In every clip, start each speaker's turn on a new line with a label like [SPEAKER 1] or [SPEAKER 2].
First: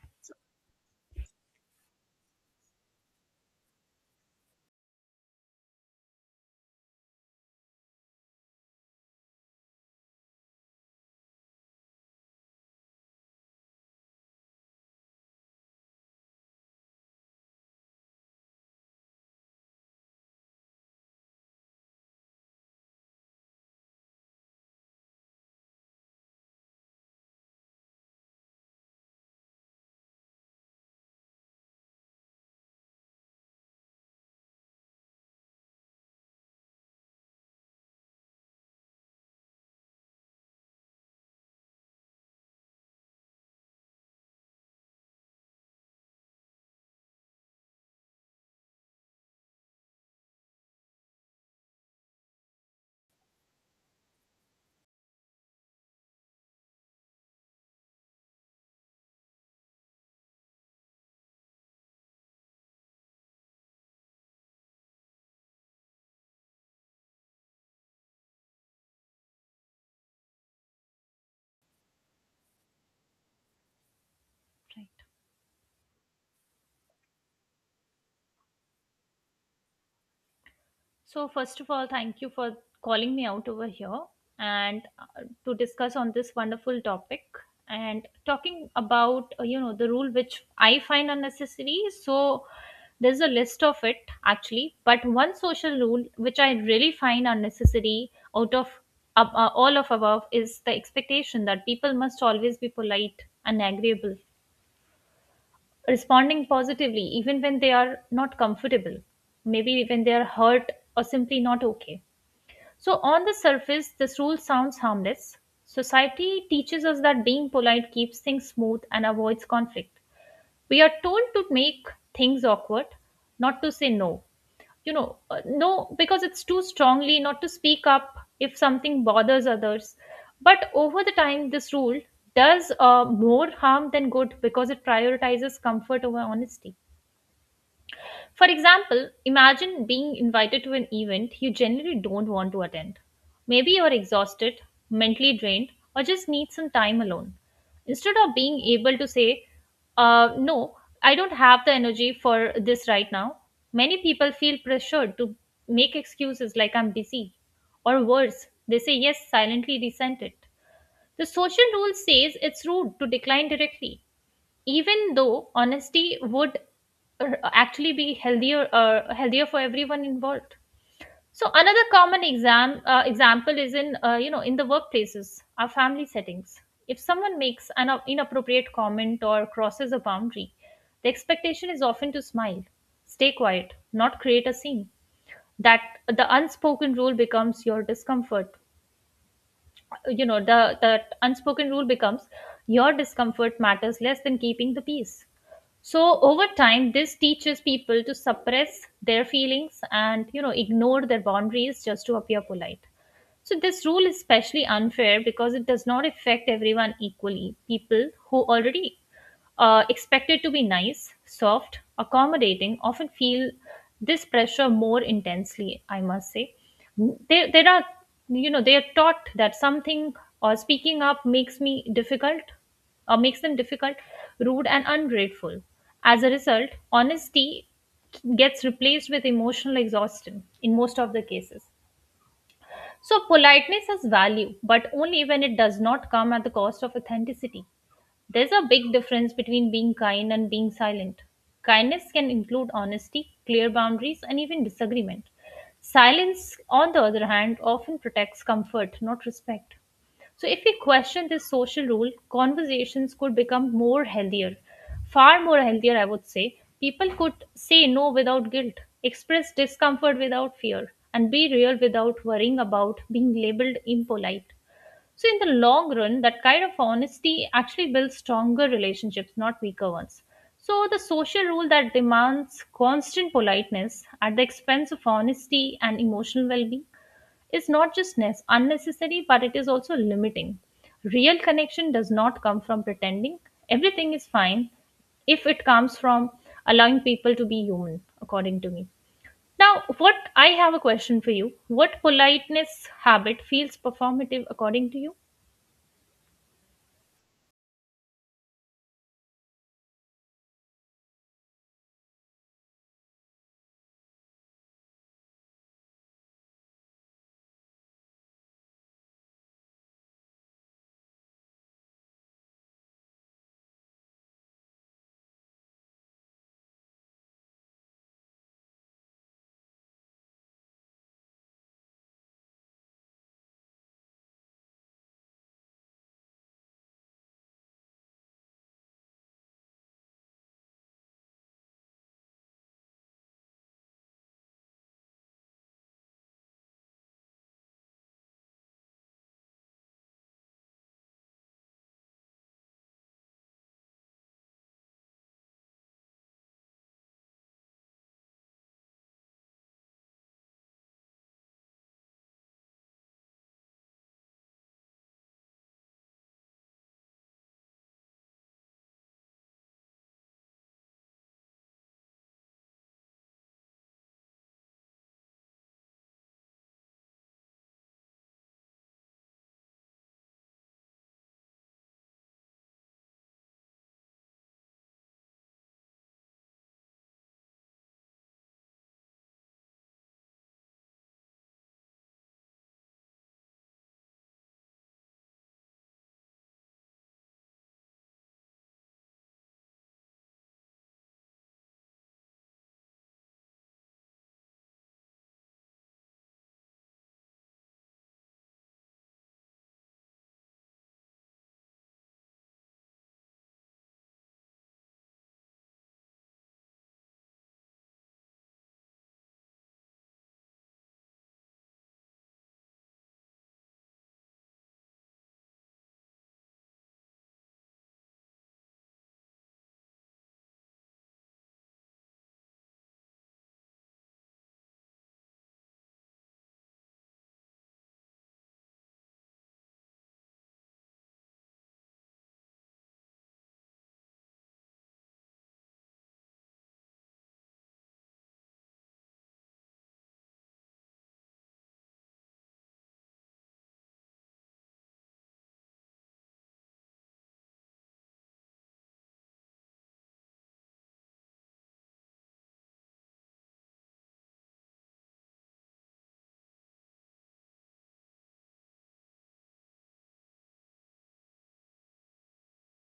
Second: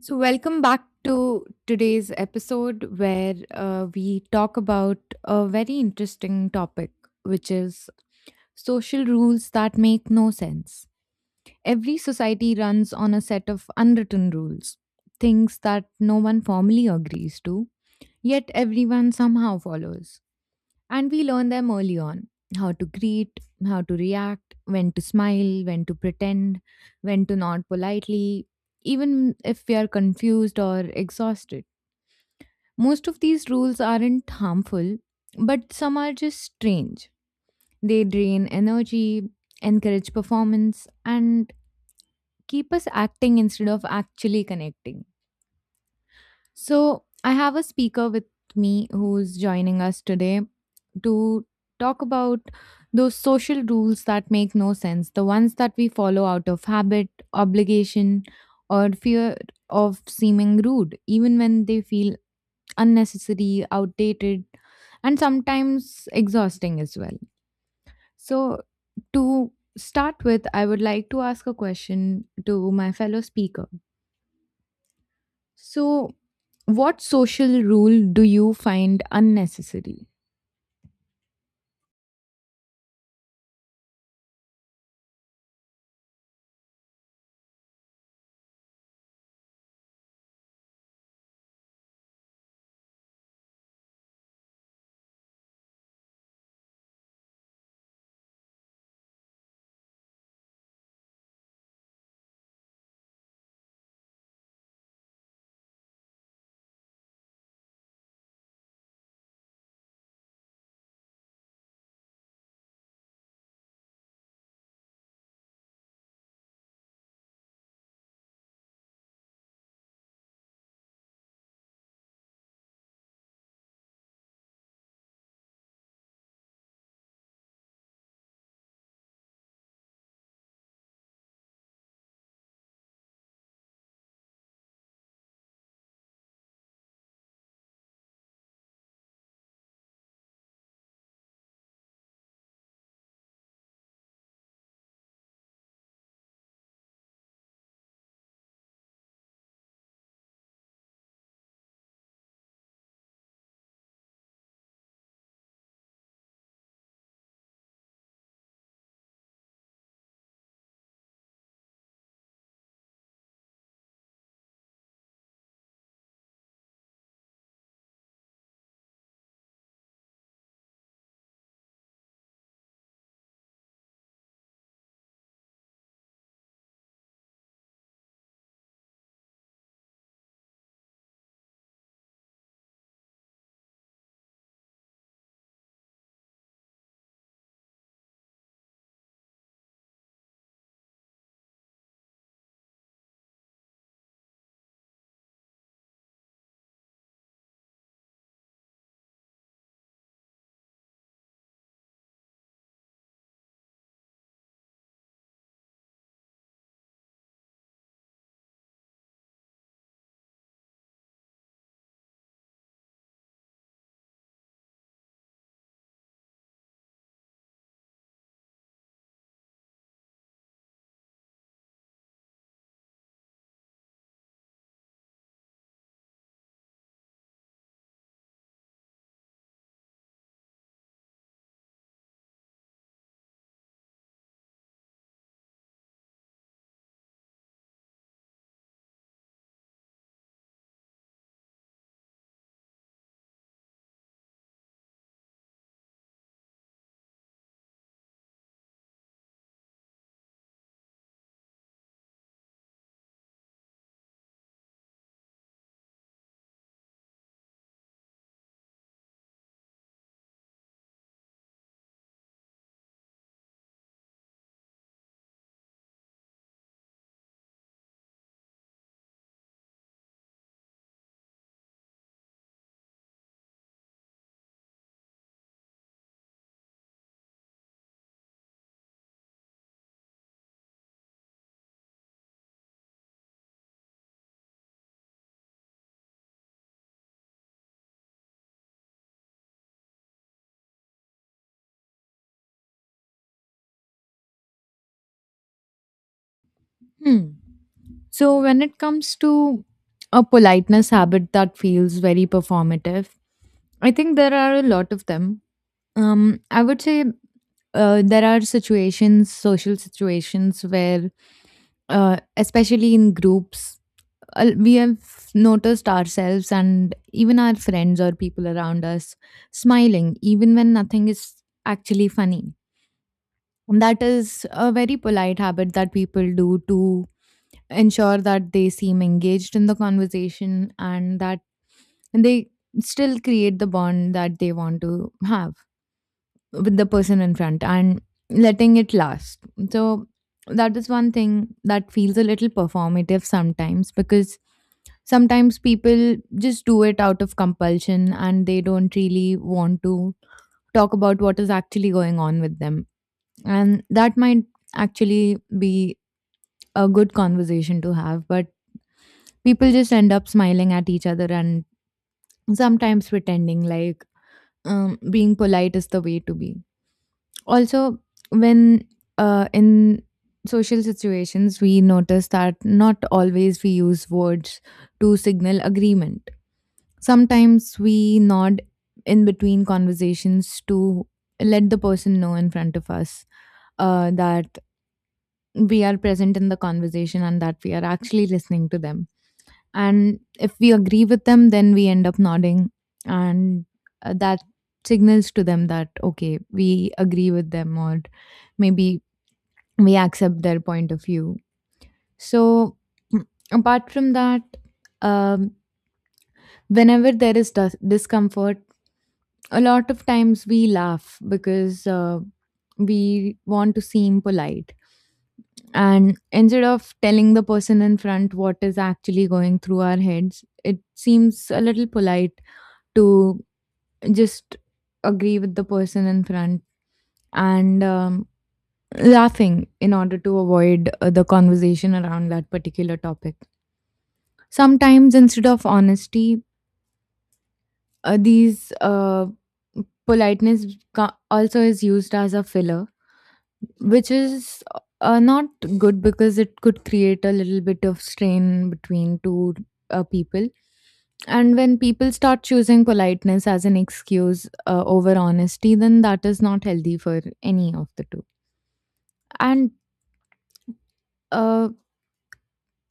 [SPEAKER 1] So, welcome back to today's episode where we talk about a very interesting topic, which is social rules that make no sense. Every society runs on a set of unwritten rules, things that no one formally agrees to, yet everyone somehow follows. And we learn them early on: how to greet, how to react, when to smile, when to pretend, when to nod politely, even if we are confused or exhausted. Most of these rules aren't harmful, but some are just strange. They drain energy, encourage performance, and keep us acting instead of actually connecting. So, I have a speaker with me who's joining us today to talk about those social rules that make no sense, the ones that we follow out of habit, obligation, or fear of seeming rude, even when they feel unnecessary, outdated, and sometimes exhausting as well. So, to start with, I would like to ask a question to my fellow speaker. So, what social rule do you find unnecessary?
[SPEAKER 2] So, first of all, thank you for calling me out over here and to discuss on this wonderful topic and talking about you know the rule which I find unnecessary. So, there's a list of it actually, but one social rule which I really find unnecessary out of all of above is the expectation that people must always be polite and agreeable, responding positively even when they are not comfortable, maybe when they are hurt or simply not okay. So, on the surface, this rule sounds harmless. Society teaches us that being polite keeps things smooth and avoids conflict. We are told to make things awkward, not to say no. You know, no, because it's too strongly, not to speak up if something bothers others. But over the time, this rule does more harm than good because it prioritizes comfort over honesty. For example, imagine being invited to an event you generally don't want to attend. Maybe you're exhausted, mentally drained, or just need some time alone. Instead of being able to say, No, I don't have the energy for this right now, many people feel pressured to make excuses like I'm busy. Or worse, they say yes, silently resent it. The social rule says it's rude to decline directly even though honesty would actually be healthier for everyone involved. So another common example is in you know, in the workplaces, our family settings. If someone makes an inappropriate comment or crosses a boundary, the expectation is often to smile, stay quiet, not create a scene. That the unspoken rule becomes your discomfort you know the That unspoken rule becomes your discomfort matters less than keeping the peace. So over time, this teaches people to suppress their feelings and, you know, ignore their boundaries just to appear polite. So this rule is especially unfair because it does not affect everyone equally. People who already expected to be nice, soft, accommodating often feel this pressure more intensely, I must say. There are, you know, they are taught that something or speaking up makes me difficult, or makes them difficult, rude, and ungrateful. As a result, honesty gets replaced with emotional exhaustion in most of the cases. So politeness has value, but only when it does not come at the cost of authenticity. There's a big difference between being kind and being silent. Kindness can include honesty, clear boundaries, and even disagreement. Silence, on the other hand, often protects comfort, not respect. So, if we question this social rule, conversations could become more healthier, far more healthier, I would say. People could say no without guilt, express discomfort without fear, and be real without worrying about being labeled impolite. So, in the long run, that kind of honesty actually builds stronger relationships, not weaker ones. So, the social rule that demands constant politeness at the expense of honesty and emotional well being is not just unnecessary, but it is also limiting. Real connection does not come from pretending everything is fine, if it comes from allowing people to be human, according to me. Now, what I have a question for you. What politeness habit feels performative according to you?
[SPEAKER 1] Hmm. So, when it comes to a politeness habit that feels very performative, I think there are a lot of them. I would say there are situations, social situations, where, especially in groups, we have noticed ourselves and even our friends or people around us smiling, even when nothing is actually funny. That is a very polite habit that people do to ensure that they seem engaged in the conversation and that they still create the bond that they want to have with the person in front and letting it last. So that is one thing that feels a little performative sometimes, because sometimes people just do it out of compulsion and they don't really want to talk about what is actually going on with them. And that might actually be a good conversation to have, but people just end up smiling at each other and sometimes pretending like being polite is the way to be. Also, when in social situations we notice that not always we use words to signal agreement. Sometimes we nod in between conversations to let the person know in front of us that we are present in the conversation and that we are actually listening to them, and if we agree with them then we end up nodding, and that signals to them that okay, we agree with them, or maybe we accept their point of view. So, apart from that, um, whenever there is discomfort, a lot of times we laugh because we want to seem polite. And instead of telling the person in front what is actually going through our heads, it seems a little polite to just agree with the person in front and laughing in order to avoid the conversation around that particular topic. Sometimes, instead of honesty, these politeness also is used as a filler, which is not good because it could create a little bit of strain between two people. And when people start choosing politeness as an excuse over honesty, then that is not healthy for any of the two. And uh,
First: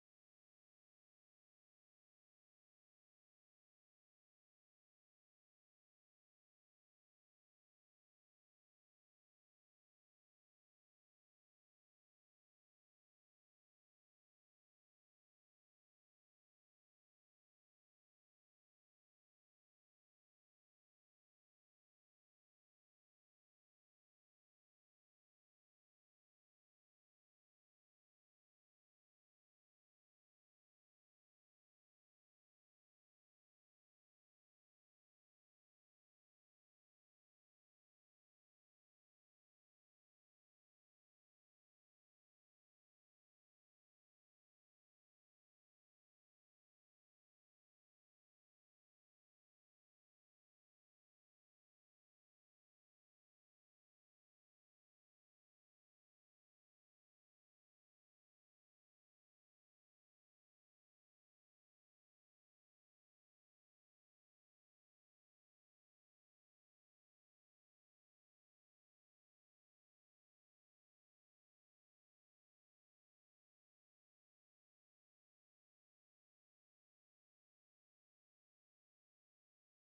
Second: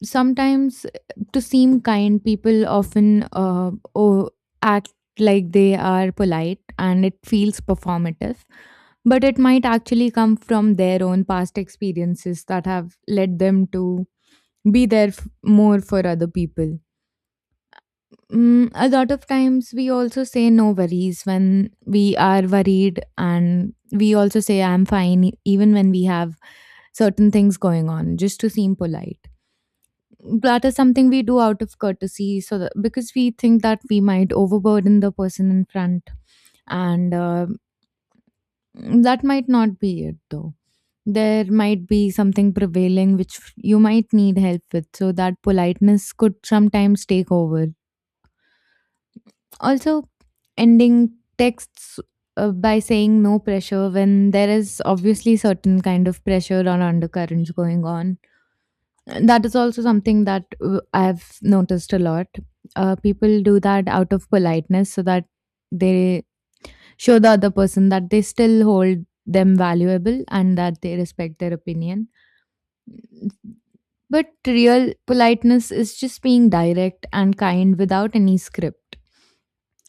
[SPEAKER 1] sometimes, to seem kind, people often act like they are polite and it feels performative, but it might actually come from their own past experiences that have led them to be there more for other people. Mm, a lot of times we also say no worries when we are worried, and we also say I'm fine even when we have certain things going on, just to seem polite. That is something we do out of courtesy, so that, because we think that we might overburden the person in front, and that might not be it though. There might be something prevailing which you might need help with, so that politeness could sometimes take over. Also, ending texts by saying no pressure when there is obviously certain kind of pressure or undercurrents going on, that is also something that I've noticed a lot. People do that out of politeness so that they show the other person that they still hold them valuable and that they respect their opinion. But real politeness is just being direct and kind without any script,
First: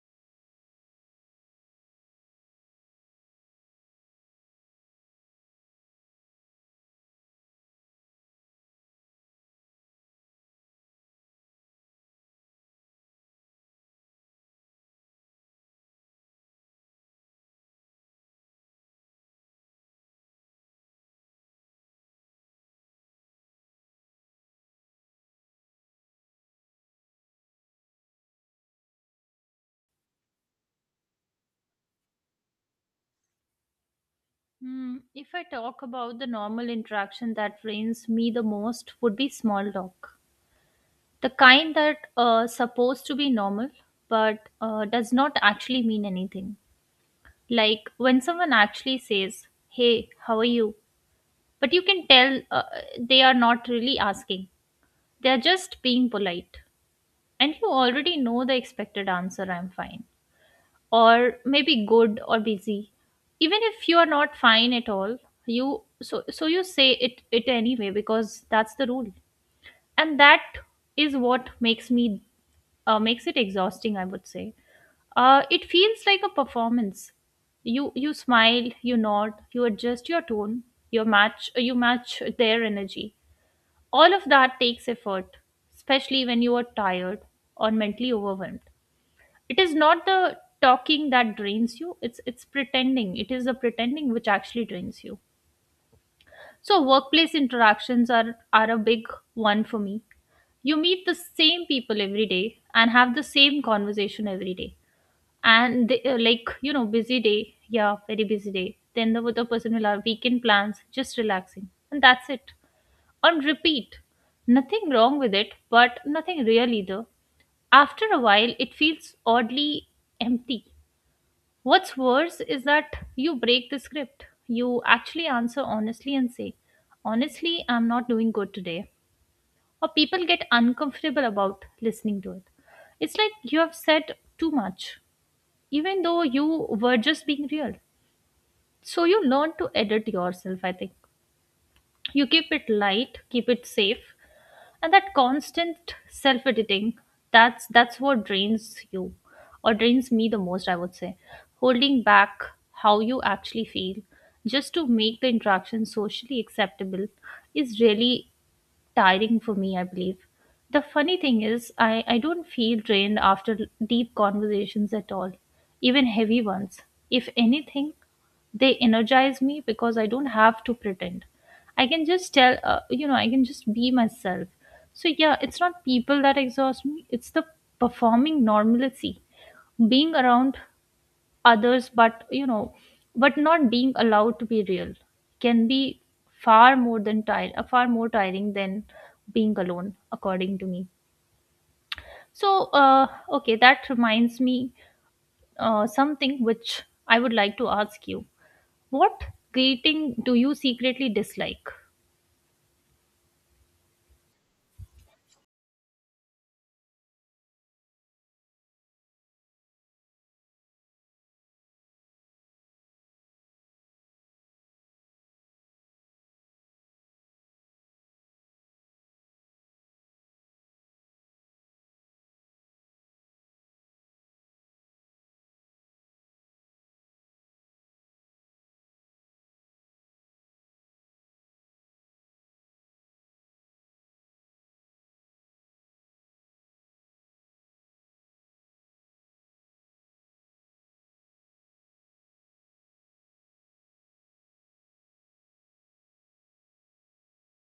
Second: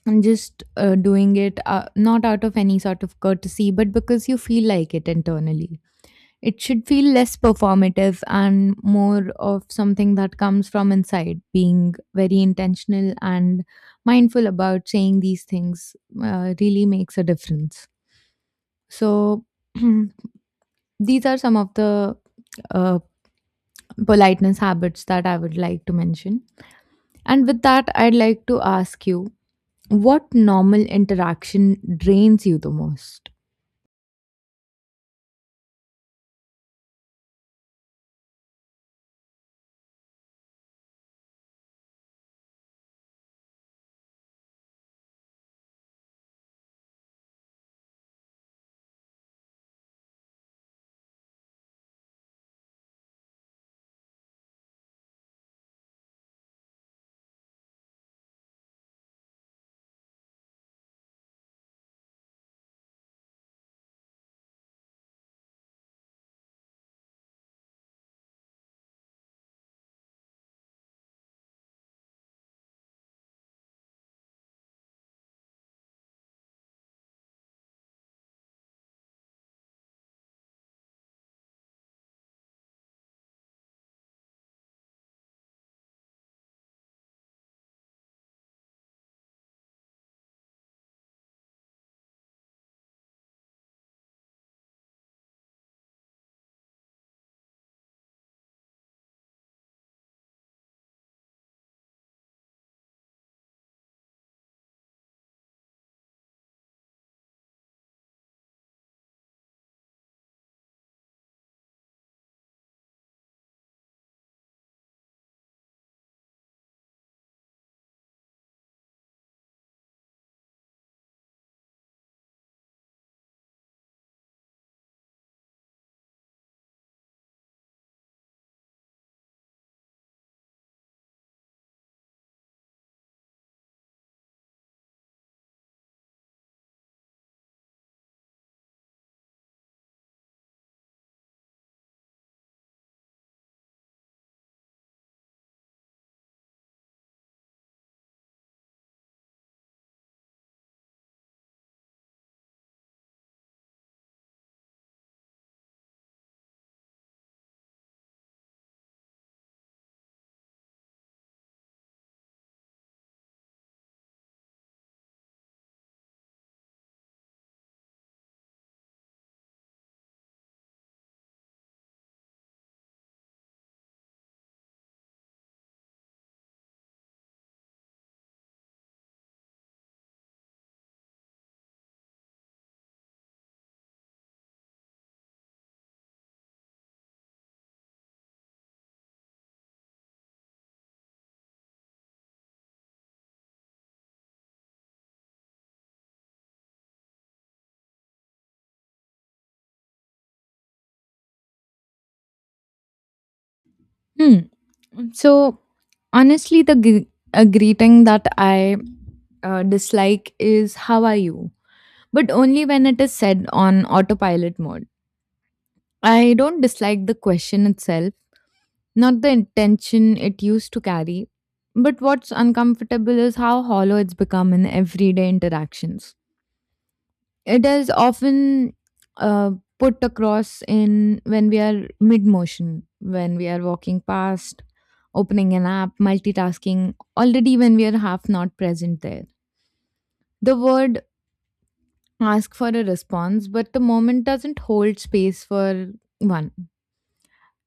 [SPEAKER 1] and just doing it not out of any sort of courtesy but because you feel like it internally. It should feel less performative and more of something that comes from inside. Being very intentional and mindful about saying these things really makes a difference. So, these are some of the uh, politeness habits that I would like to mention. And with that, I'd like to ask you, what normal interaction drains you the most?
[SPEAKER 2] Hmm, if I talk about the normal interaction that drains me the most would be small talk. The kind that supposed to be normal but does not actually mean anything. Like when someone actually says, "Hey, how are you?" but you can tell they are not really asking. They are just being polite. And you already know the expected answer, "I'm fine," or maybe good or busy, even if you are not fine at all. You so so you say it anyway because that's the rule, and that is what makes me makes it exhausting, I would say. It feels like a performance. You smile, you nod, you adjust your tone, you match their energy. All of that takes effort, especially when you are tired or mentally overwhelmed. It is not the talking that drains you, it's pretending. It is the pretending which actually drains you. So workplace interactions are a big one for me. You meet the same people every day and have the same conversation every day. And like, you know, busy day. Yeah, very busy day. Then the other person will have weekend plans, just relaxing, and that's it. On repeat. Nothing wrong with it, but nothing real either. After a while, it feels oddly empty. What's worse is that you break the script. You actually answer honestly and say, "Honestly, I'm not doing good today." Or people get uncomfortable about listening to it. It's like you have said too much, even though you were just being real. So you learn to edit yourself, I think. You keep it light, keep it safe, and that constant self editing, that's what drains you, or drains me the most, I would say. Holding back how you actually feel just to make the interaction socially acceptable is really tiring for me, I believe. The funny thing is, I don't feel drained after deep conversations at all, even heavy ones. If anything, they energize me because I don't have to pretend. I can just tell, you know, I can just be myself. So, yeah, it's not people that exhaust me, it's the performing normalcy. Being around others, but, you know, but not being allowed to be real can be far more tiring than being alone, according to me. So okay, that reminds me, something which I would like to ask you. What greeting do you secretly dislike?
[SPEAKER 1] Hmm. So honestly, the a greeting that I dislike is "How are you?" but only when it is said on autopilot mode. I don't dislike the question itself, not the intention it used to carry, but what's uncomfortable is how hollow it's become in everyday interactions. It is often uh, put across in when we are mid motion, when we are walking past, opening an app, multitasking, already when we are half not present there. The word ask for a response, but the moment doesn't hold space for one.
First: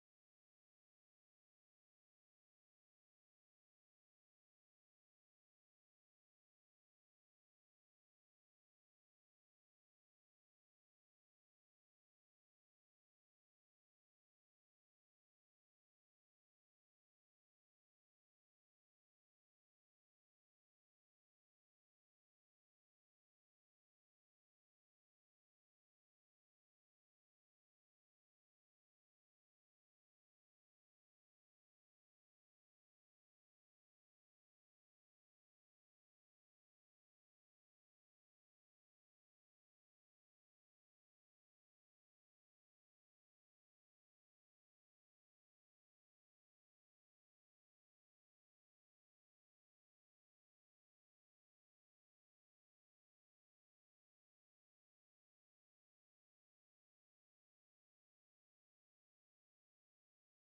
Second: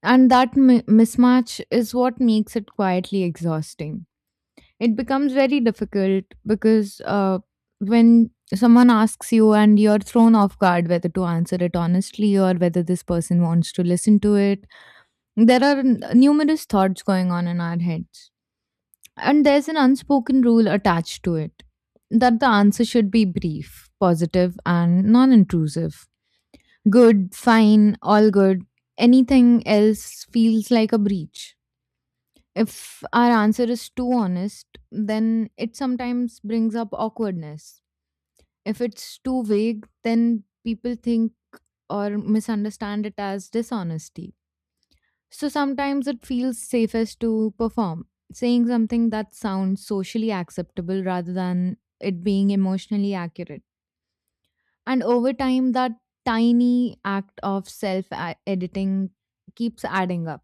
[SPEAKER 1] And that mismatch is what makes it quietly exhausting. It becomes very difficult because when someone asks you and you're thrown off guard whether to answer it honestly or whether this person wants to listen to it, there are numerous thoughts going on in our heads. And there's an unspoken rule attached to it that the answer should be brief, positive, and non intrusive. Good, fine, all good. Anything else feels like a breach. If our answer is too honest, then it sometimes brings up awkwardness. If it's too vague, then people think or misunderstand it as dishonesty. So sometimes it feels safest to perform, saying something that sounds socially acceptable rather than it being emotionally accurate. And over time, that tiny act of self editing keeps adding up.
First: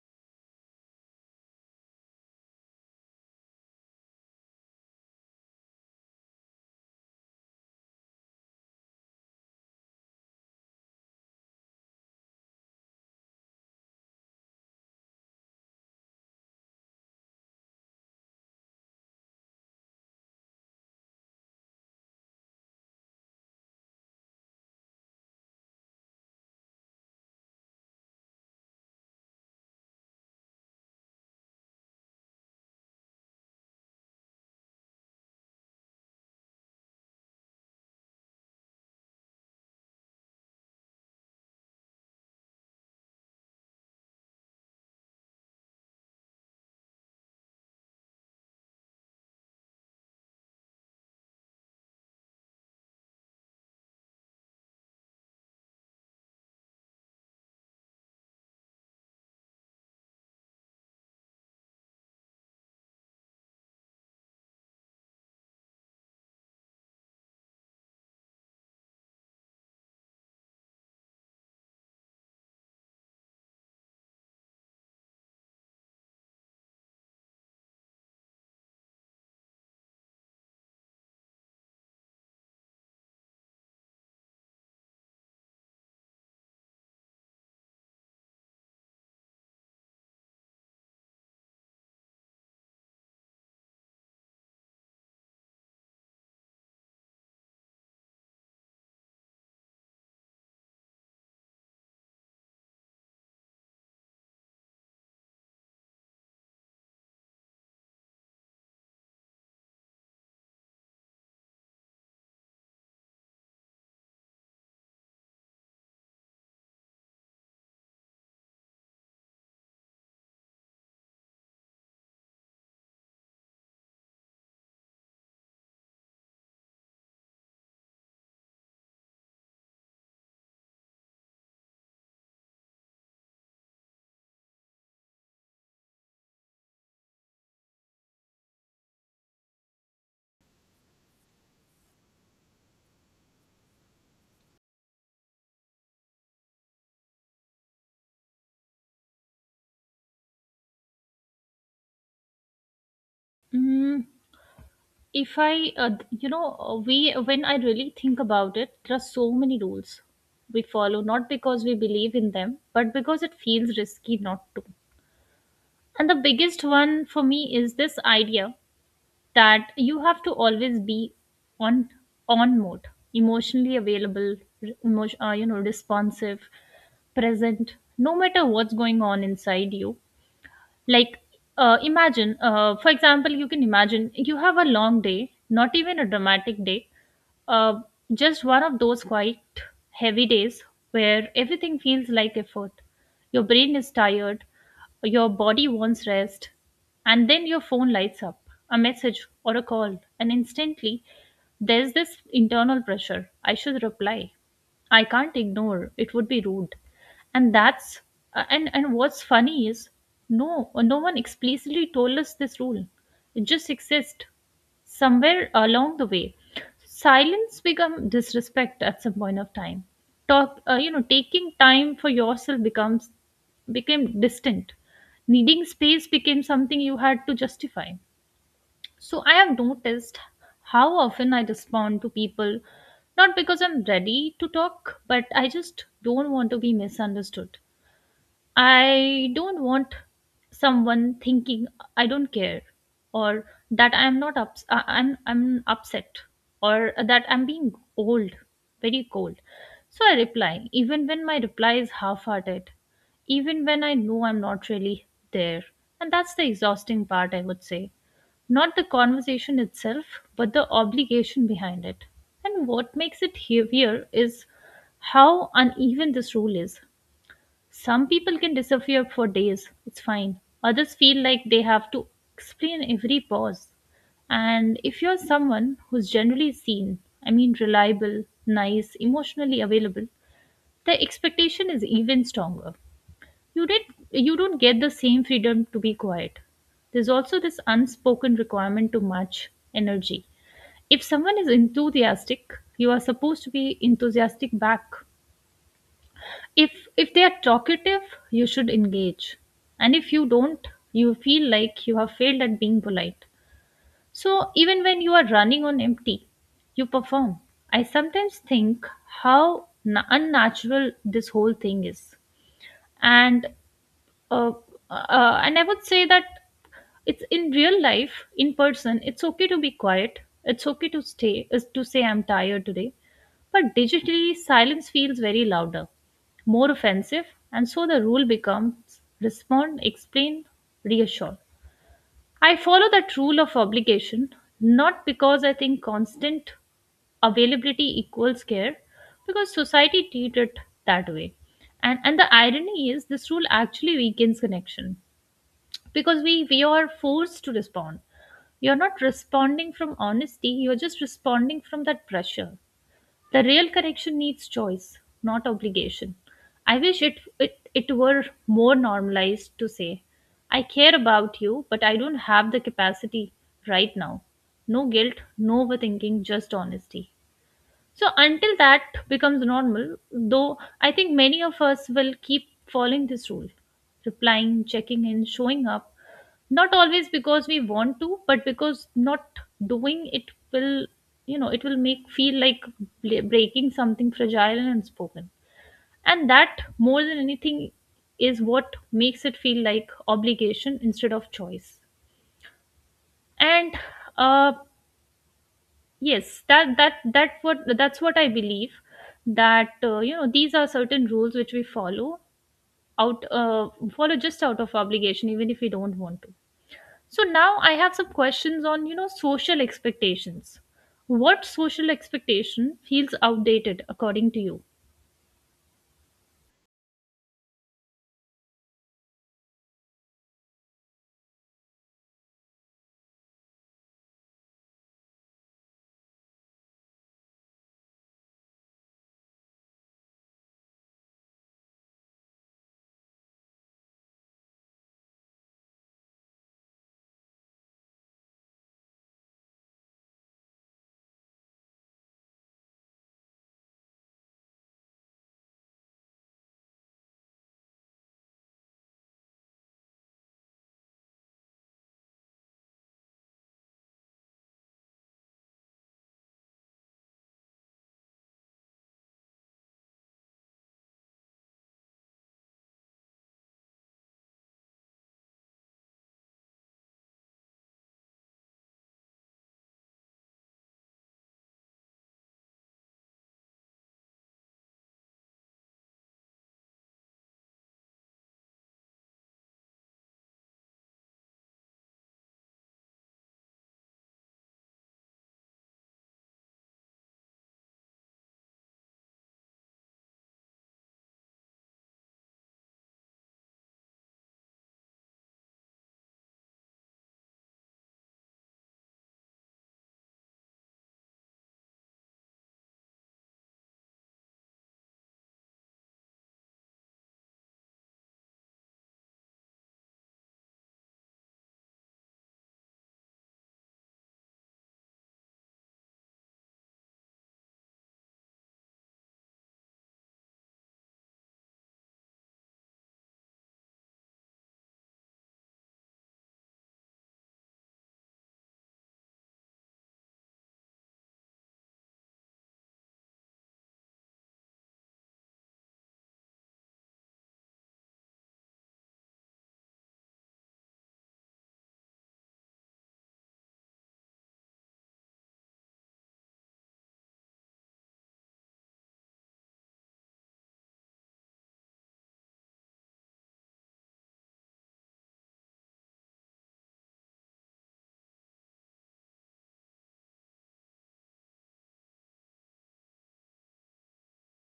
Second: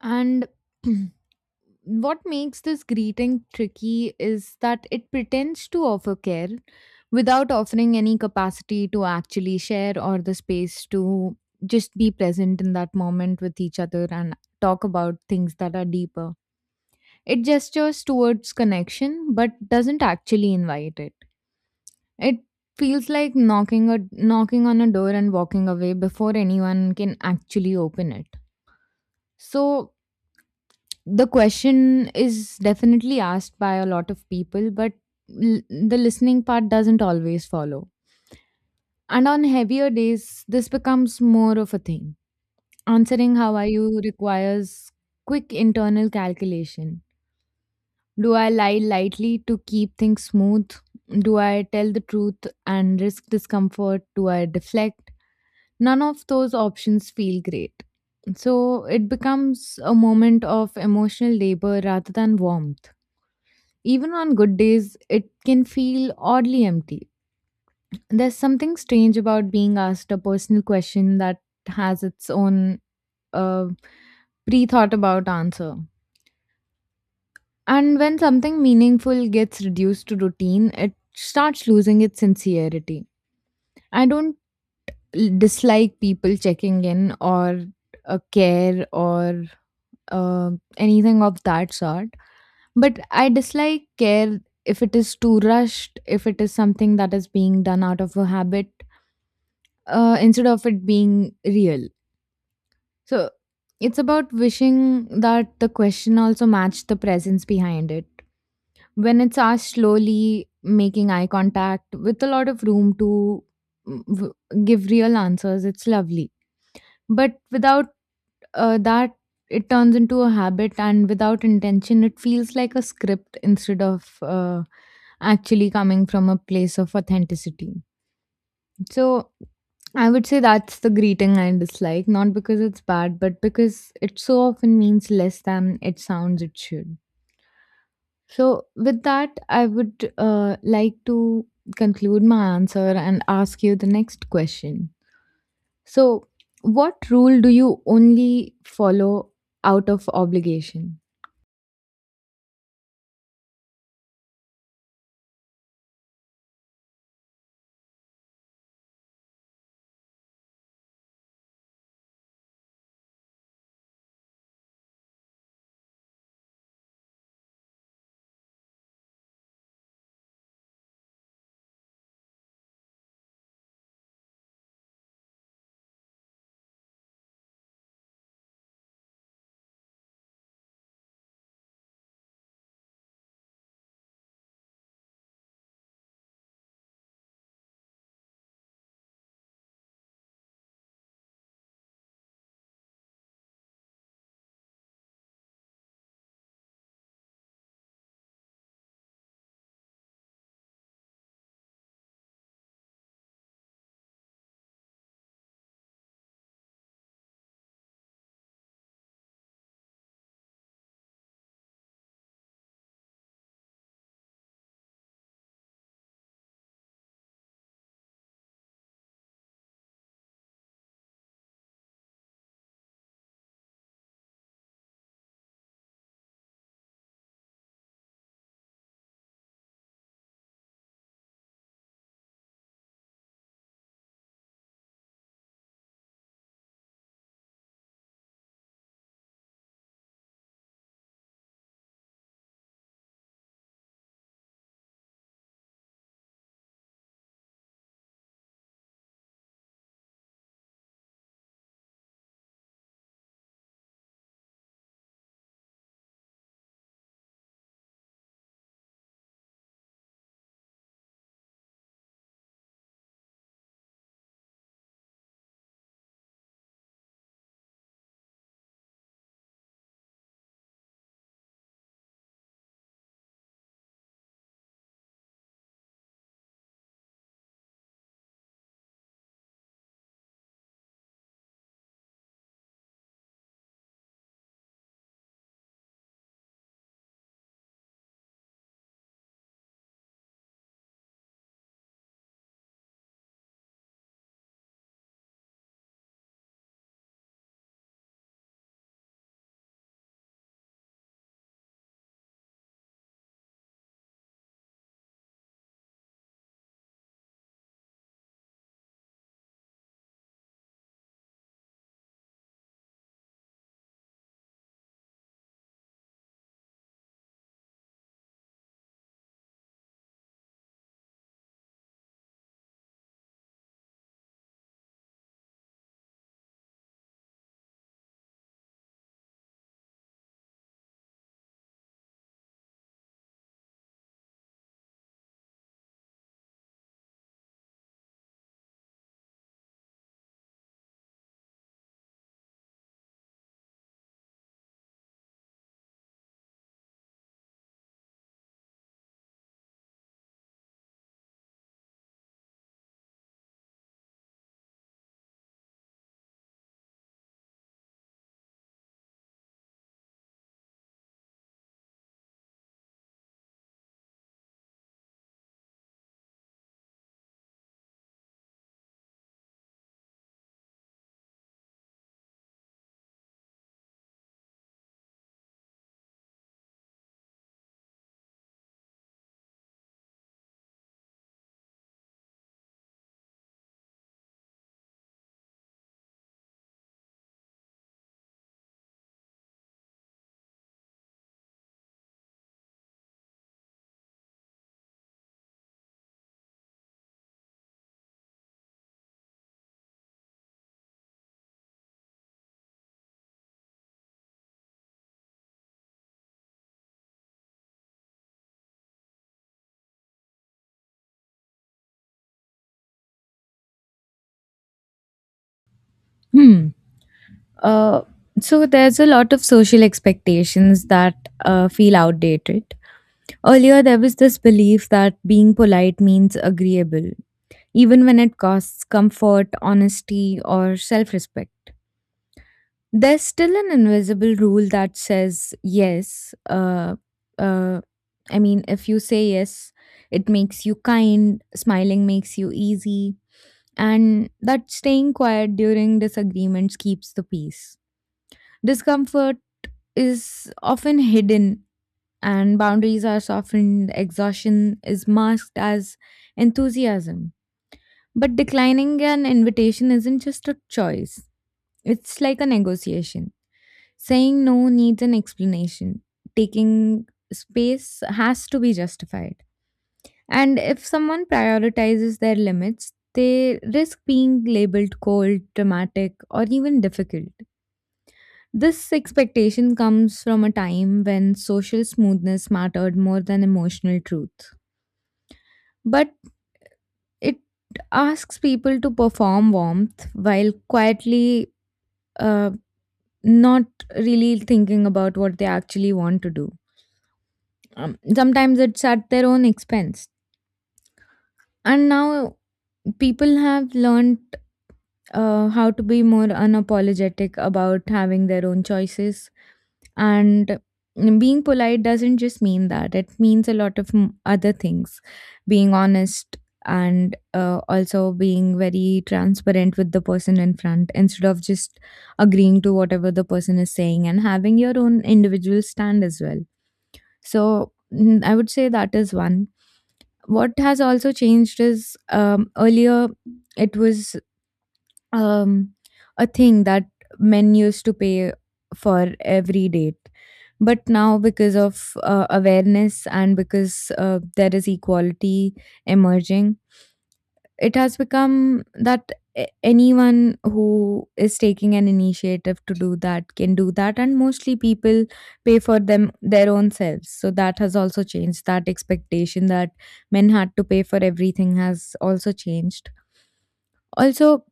[SPEAKER 1] And what makes this greeting tricky is that it pretends to offer care without offering any capacity to actually share, or the space to just be present in that moment with each other and talk about things that are deeper. It gestures towards connection but doesn't actually invite it. It feels like knocking on a door and walking away before anyone can actually open it. So the question is definitely asked by a lot of people, but the listening part doesn't always follow. And on heavier days, this becomes more of a thing. Answering how are you requires quick internal calculation. Do I lie lightly to keep things smooth? Do I tell the truth and risk discomfort? Do I deflect? None of those options feel great. So it becomes a moment of emotional labor rather than warmth. Even on good days, it can feel oddly empty. There's something strange about being asked a personal question that has its own uh, pre thought about answer. And when something meaningful gets reduced to routine, it starts losing its sincerity. I don't dislike people checking in, or a care, or uh, anything of that sort. But I dislike care if it is too rushed, if it is something that is being done out of a habit instead of it being real. So it's about wishing that the question also matched the presence behind it. When it's asked slowly, making eye contact with a lot of room to mm, w- give real answers, it's lovely. But without that, it turns into a habit, and without intention, it feels like a script instead of actually coming from a place of authenticity. So, I would say that's the greeting I dislike, not because it's bad, but because it so often means less than it sounds it should. So, with that, I would like to conclude my answer and ask you the next question. So, what rule do you only follow out of obligation?
[SPEAKER 2] Mm, if I you know, we when I really think about it, there are so many rules we follow not because we believe in them, but because it feels risky not to. And the biggest one for me is this idea that you have to always be on on mode, emotionally available, you know, responsive, present, no matter what's going on inside you. Like, imagine, for example, you can imagine you have a long day, not even a dramatic day, uh, just one of those quite heavy days where everything feels like effort. Your brain is tired, your body wants rest, and then your phone lights up, a message or a call, and instantly there's this internal pressure: I should reply, I can't ignore, it would be rude. And that's and what's funny is, no one explicitly told us this rule. It just exists. Somewhere along the way, silence become disrespect at some point of time. Talk You know, taking time for yourself becomes became distant. Needing space became something you had to justify. So I have noticed how often I respond to people not because I'm ready to talk, but I just don't want to be misunderstood. I don't want someone thinking I don't care, or that I am not I'm upset, or that I'm being old, very cold. So I reply, even when my reply is half-hearted, even when I know I'm not really there. And that's the exhausting part, I would say. Not the conversation itself, but the obligation behind it. And what makes it heavier is how uneven this rule is. Some people can disappear for days, it's fine. Others feel like they have to explain every pause. And if you're someone who's generally seen, I mean, reliable, nice, emotionally available, the expectation is even stronger. You, did, you don't get the same freedom to be quiet. There's also this unspoken requirement to match energy. If someone is enthusiastic, you are supposed to be enthusiastic back if if they are talkative, you should engage, and if you don't, you feel like you have failed at being polite. So even when you are running on empty, you perform. I sometimes think how na unnatural this whole thing is. And uh, uh, and I would say that it's in real life, in person, it's okay to be quiet. It's okay to stay is to say I'm tired today. But digitally, silence feels very louder, more offensive. And so the rule becomes respond, explain, reassure. I follow that rule of obligation, not because I think constant availability equals care, because society treats it that way. And the irony is this rule actually weakens connection, because we are forced to respond. You're not responding from honesty, you're just responding from that pressure. The real correction needs choice, not obligation. I wish it were more normalized to say, I care about you, but I don't have the capacity right now. No guilt, no overthinking, just honesty. So until that becomes normal, though, I think many of us will keep following this rule, replying, checking in, showing up, not always because we want to, but because not doing will, it will make feel like breaking something fragile and unspoken. And that, more than anything, is what makes it feel like obligation instead of choice. And uh, Yes, that's what I believe, that these are certain rules which we follow out follow just out of obligation even if we don't want to. So now I have some questions on social expectations. What social expectation feels outdated according to you?
[SPEAKER 1] Hmm. Uh, so there's a lot of social expectations that feel outdated. Earlier, there was this belief that being polite means agreeable, even when it costs comfort, honesty, or self respect. There's still an invisible rule that says yes. Uh, I mean, if you say yes, it makes you kind, smiling makes you easy, and that staying quiet during disagreements keeps the peace. Discomfort is often hidden, and boundaries are softened, exhaustion is masked as enthusiasm. But declining an invitation isn't just a choice, it's like a negotiation. Saying no needs an explanation, taking space has to be justified. And if someone prioritizes their limits, they risk being labeled cold, dramatic, or even difficult. This expectation comes from a time when social smoothness mattered more than emotional truth. But it asks people to perform warmth while quietly uh, not really thinking about what they actually want to do. Sometimes it's at their own expense. And now people have learned how to be more unapologetic about having their own choices. And being polite doesn't just mean that, it means a lot of other things. Being honest and also being very transparent with the person in front instead of just agreeing to whatever the person is saying, and having your own individual stand as well. So I would say that is one. What has also changed is, earlier it was um, a thing that men used to pay for every date. But now, because of awareness and because there is equality emerging, it has become that anyone who is taking an initiative to do that can do that, and mostly people pay for them their own selves. So that has also changed, that expectation that men had to pay for everything has also changed. Also,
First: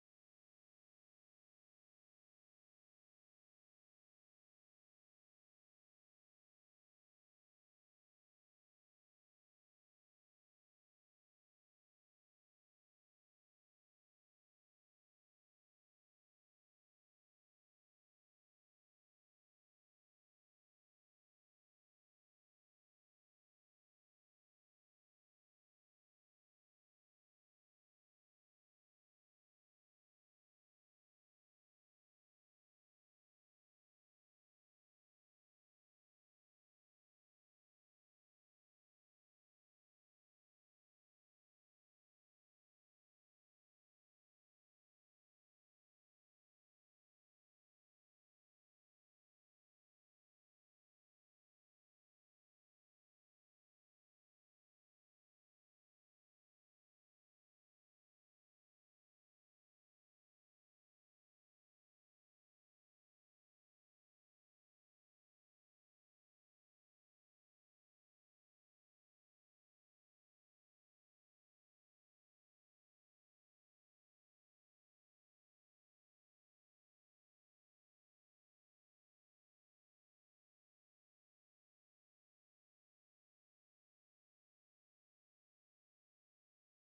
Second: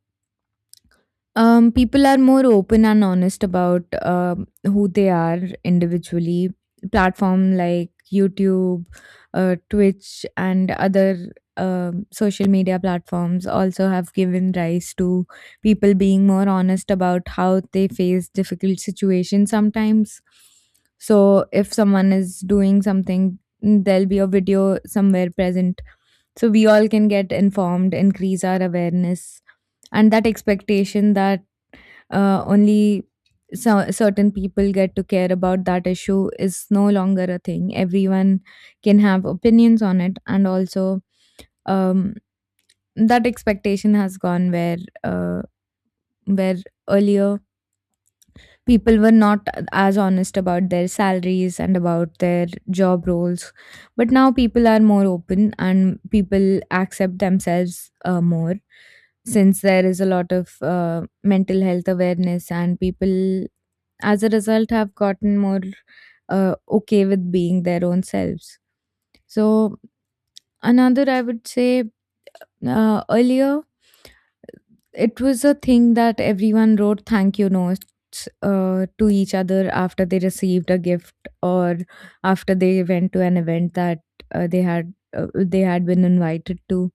[SPEAKER 1] people are more open and honest about who they are individually. Platform like YouTube, Twitch, and other social media platforms also have given rise to people being more honest about how they face difficult situations sometimes. So, if someone is doing something, there'll be a video somewhere present. So, we all can get informed, increase our awareness, and that expectation that only certain people get to care about that issue is no longer a thing. Everyone can have opinions on it, and also, um, that expectation has gone where, uh, where earlier people were not as honest about their salaries and about their job roles, but now people are more open and people accept themselves more, since there is a lot of mental health awareness, and people as a result have gotten more okay with being their own selves. So another, I would say, earlier it was a thing that everyone wrote thank you notes to each other after they received a gift or after they went to an event that they had been invited to,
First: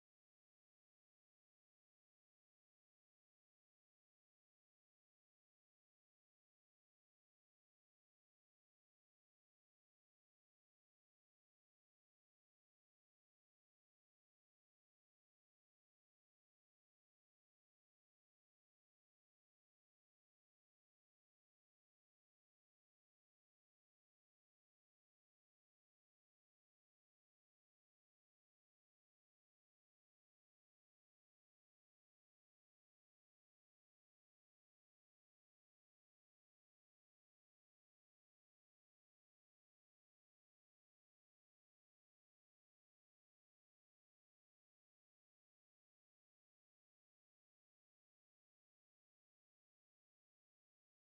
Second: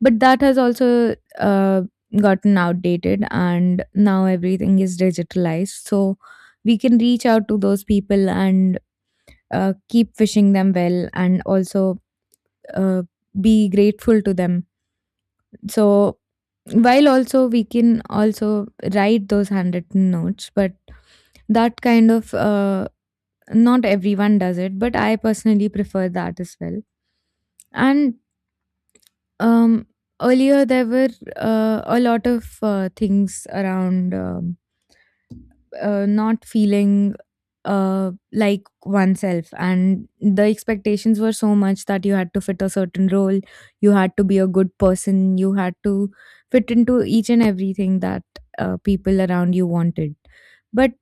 [SPEAKER 1] but that has also gotten outdated, and now everything is digitalized. So we can reach out to those people and keep wishing them well and also uh, be grateful to them. So while also we can also write those handwritten notes, but that kind of, not everyone does it, but I personally prefer that as well. And um, earlier there were a lot of things around not feeling like oneself. And the expectations were so much that you had to fit a certain role, you had to be a good person, you had to fit into each and everything that people around you wanted. But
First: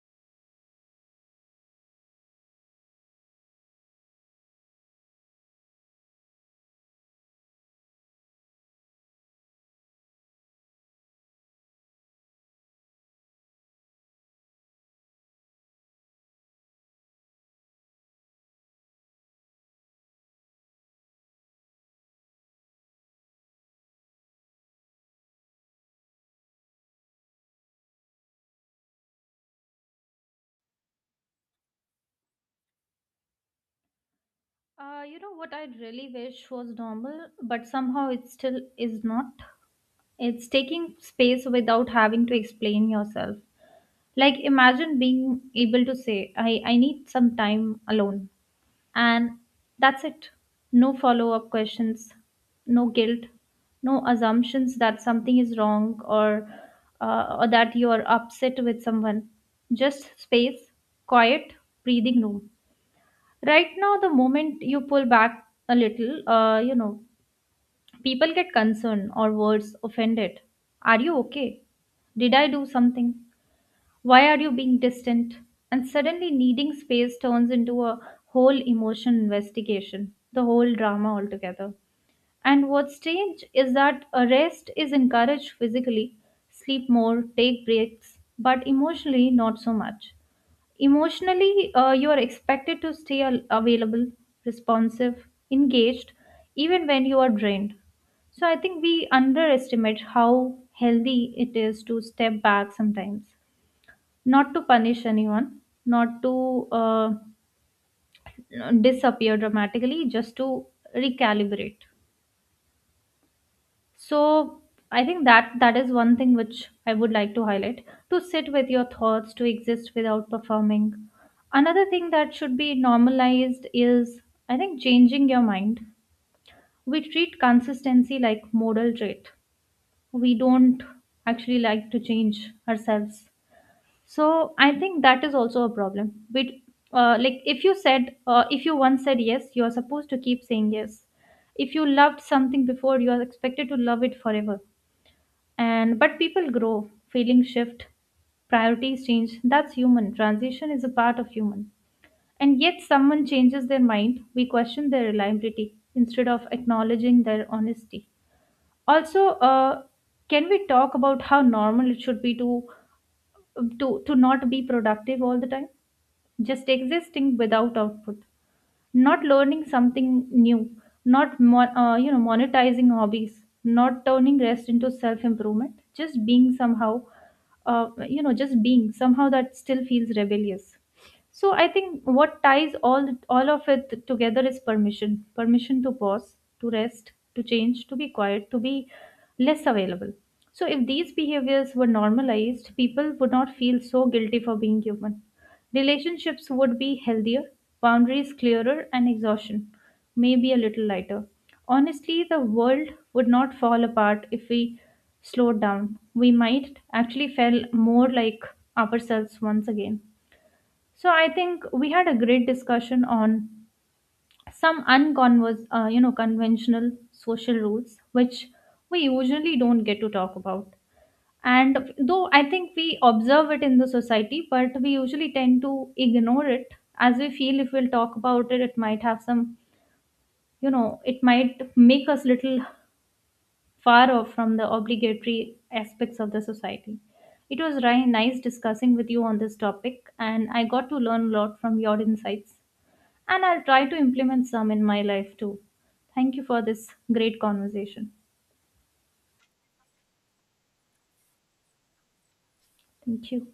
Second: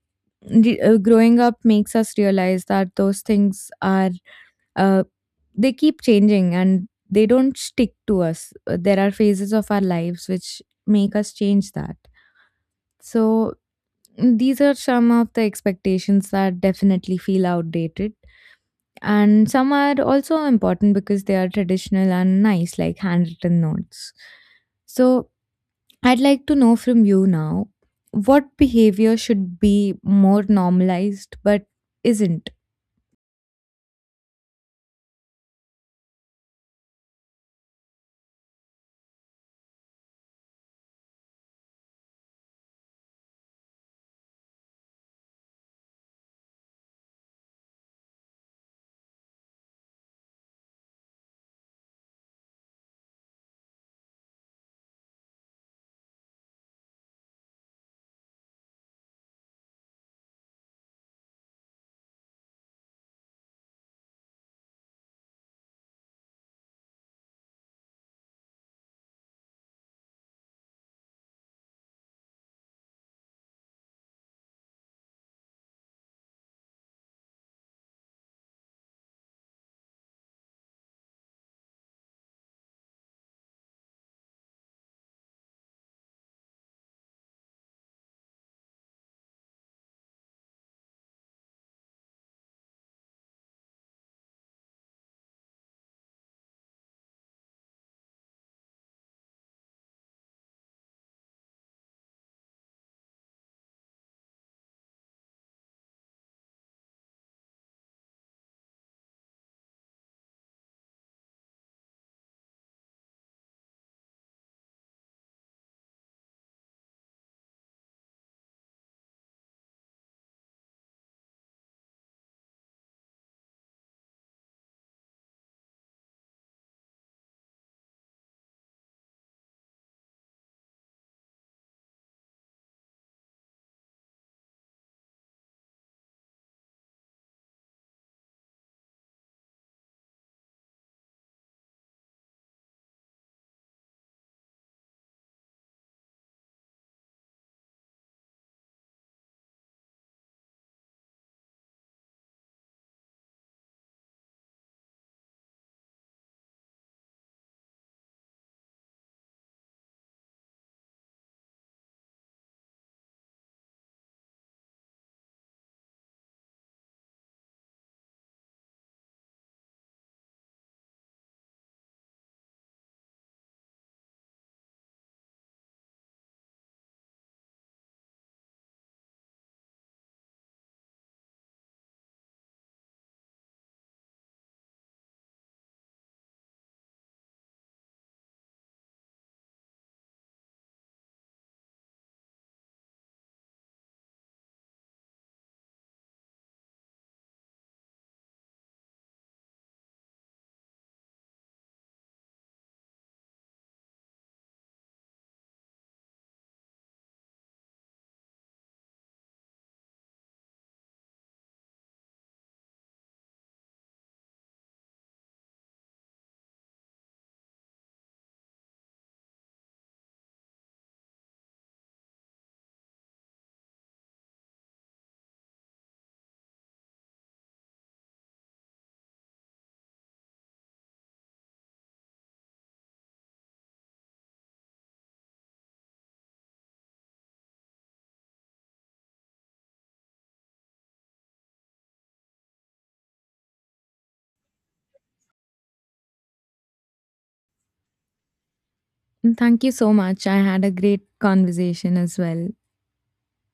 [SPEAKER 1] growing up makes us realize that those things are uh, they keep changing and they don't stick to us. There are phases of our lives which make us change that. So these are some of the expectations that definitely feel outdated. And some are also important because they are traditional and nice, like handwritten notes. So, I'd like to know from you now, what behavior should be more normalized but isn't?
[SPEAKER 2] You know what I really wish was normal, but somehow it still is not. It's taking space without having to explain yourself. Like imagine being able to say, I need some time alone. And that's it. No follow up questions, no guilt, no assumptions that something is wrong, or or that you are upset with someone. Just space, quiet, breathing room. Right now, the moment you pull back a little, people get concerned or worse, offended. Are you okay? Did I do something? Why are you being distant? And suddenly, needing space turns into a whole emotion investigation, the whole drama altogether. And what's strange is that a rest is encouraged physically, sleep more, take breaks, but emotionally, not so much. Emotionally, you are expected to stay available, responsive, engaged, even when you are drained. So I think we underestimate how healthy it is to step back sometimes. Not to punish anyone, not to disappear dramatically, just to recalibrate. So I think that is one thing which I would like to highlight. To sit with your thoughts, to exist without performing. Another thing that should be normalized is, I think, changing your mind. We treat consistency like modal trait. We don't actually like to change ourselves. So I think that is also a problem. But like if you said, if you once said yes, you are supposed to keep saying yes. If you loved something before, you are expected to love it forever. And but people grow, feelings shift, priorities change. That's human. Transition is a part of human. And yet, someone changes their mind, we question their reliability instead of acknowledging their honesty. Also, can we talk about how normal it should be to to not be productive all the time? Just existing without output, not learning something new, not monetizing hobbies, not turning rest into self improvement, just being somehow, just being somehow, that still feels rebellious. So I think what ties all of it together is permission. Permission to pause, to rest, to change, to be quiet, to be less available. So if these behaviors were normalized, people would not feel so guilty for being human. Relationships would be healthier, boundaries clearer, and exhaustion maybe a little lighter. Honestly, the world would not fall apart if we slowed down. We might actually feel more like ourselves once again. So I think we had a great discussion on some conventional social rules, which we usually don't get to talk about. And though I think we observe it in the society, but we usually tend to ignore it as we feel if we'll talk about it, it might have some, it might make us little far off from the obligatory aspects of the society. It was nice discussing with you on this topic, and I got to learn a lot from your insights. And I'll try to implement some in my life too. Thank you for this great conversation.
[SPEAKER 1] And thank you so much. I had a great conversation as well.
[SPEAKER 2] Thank you.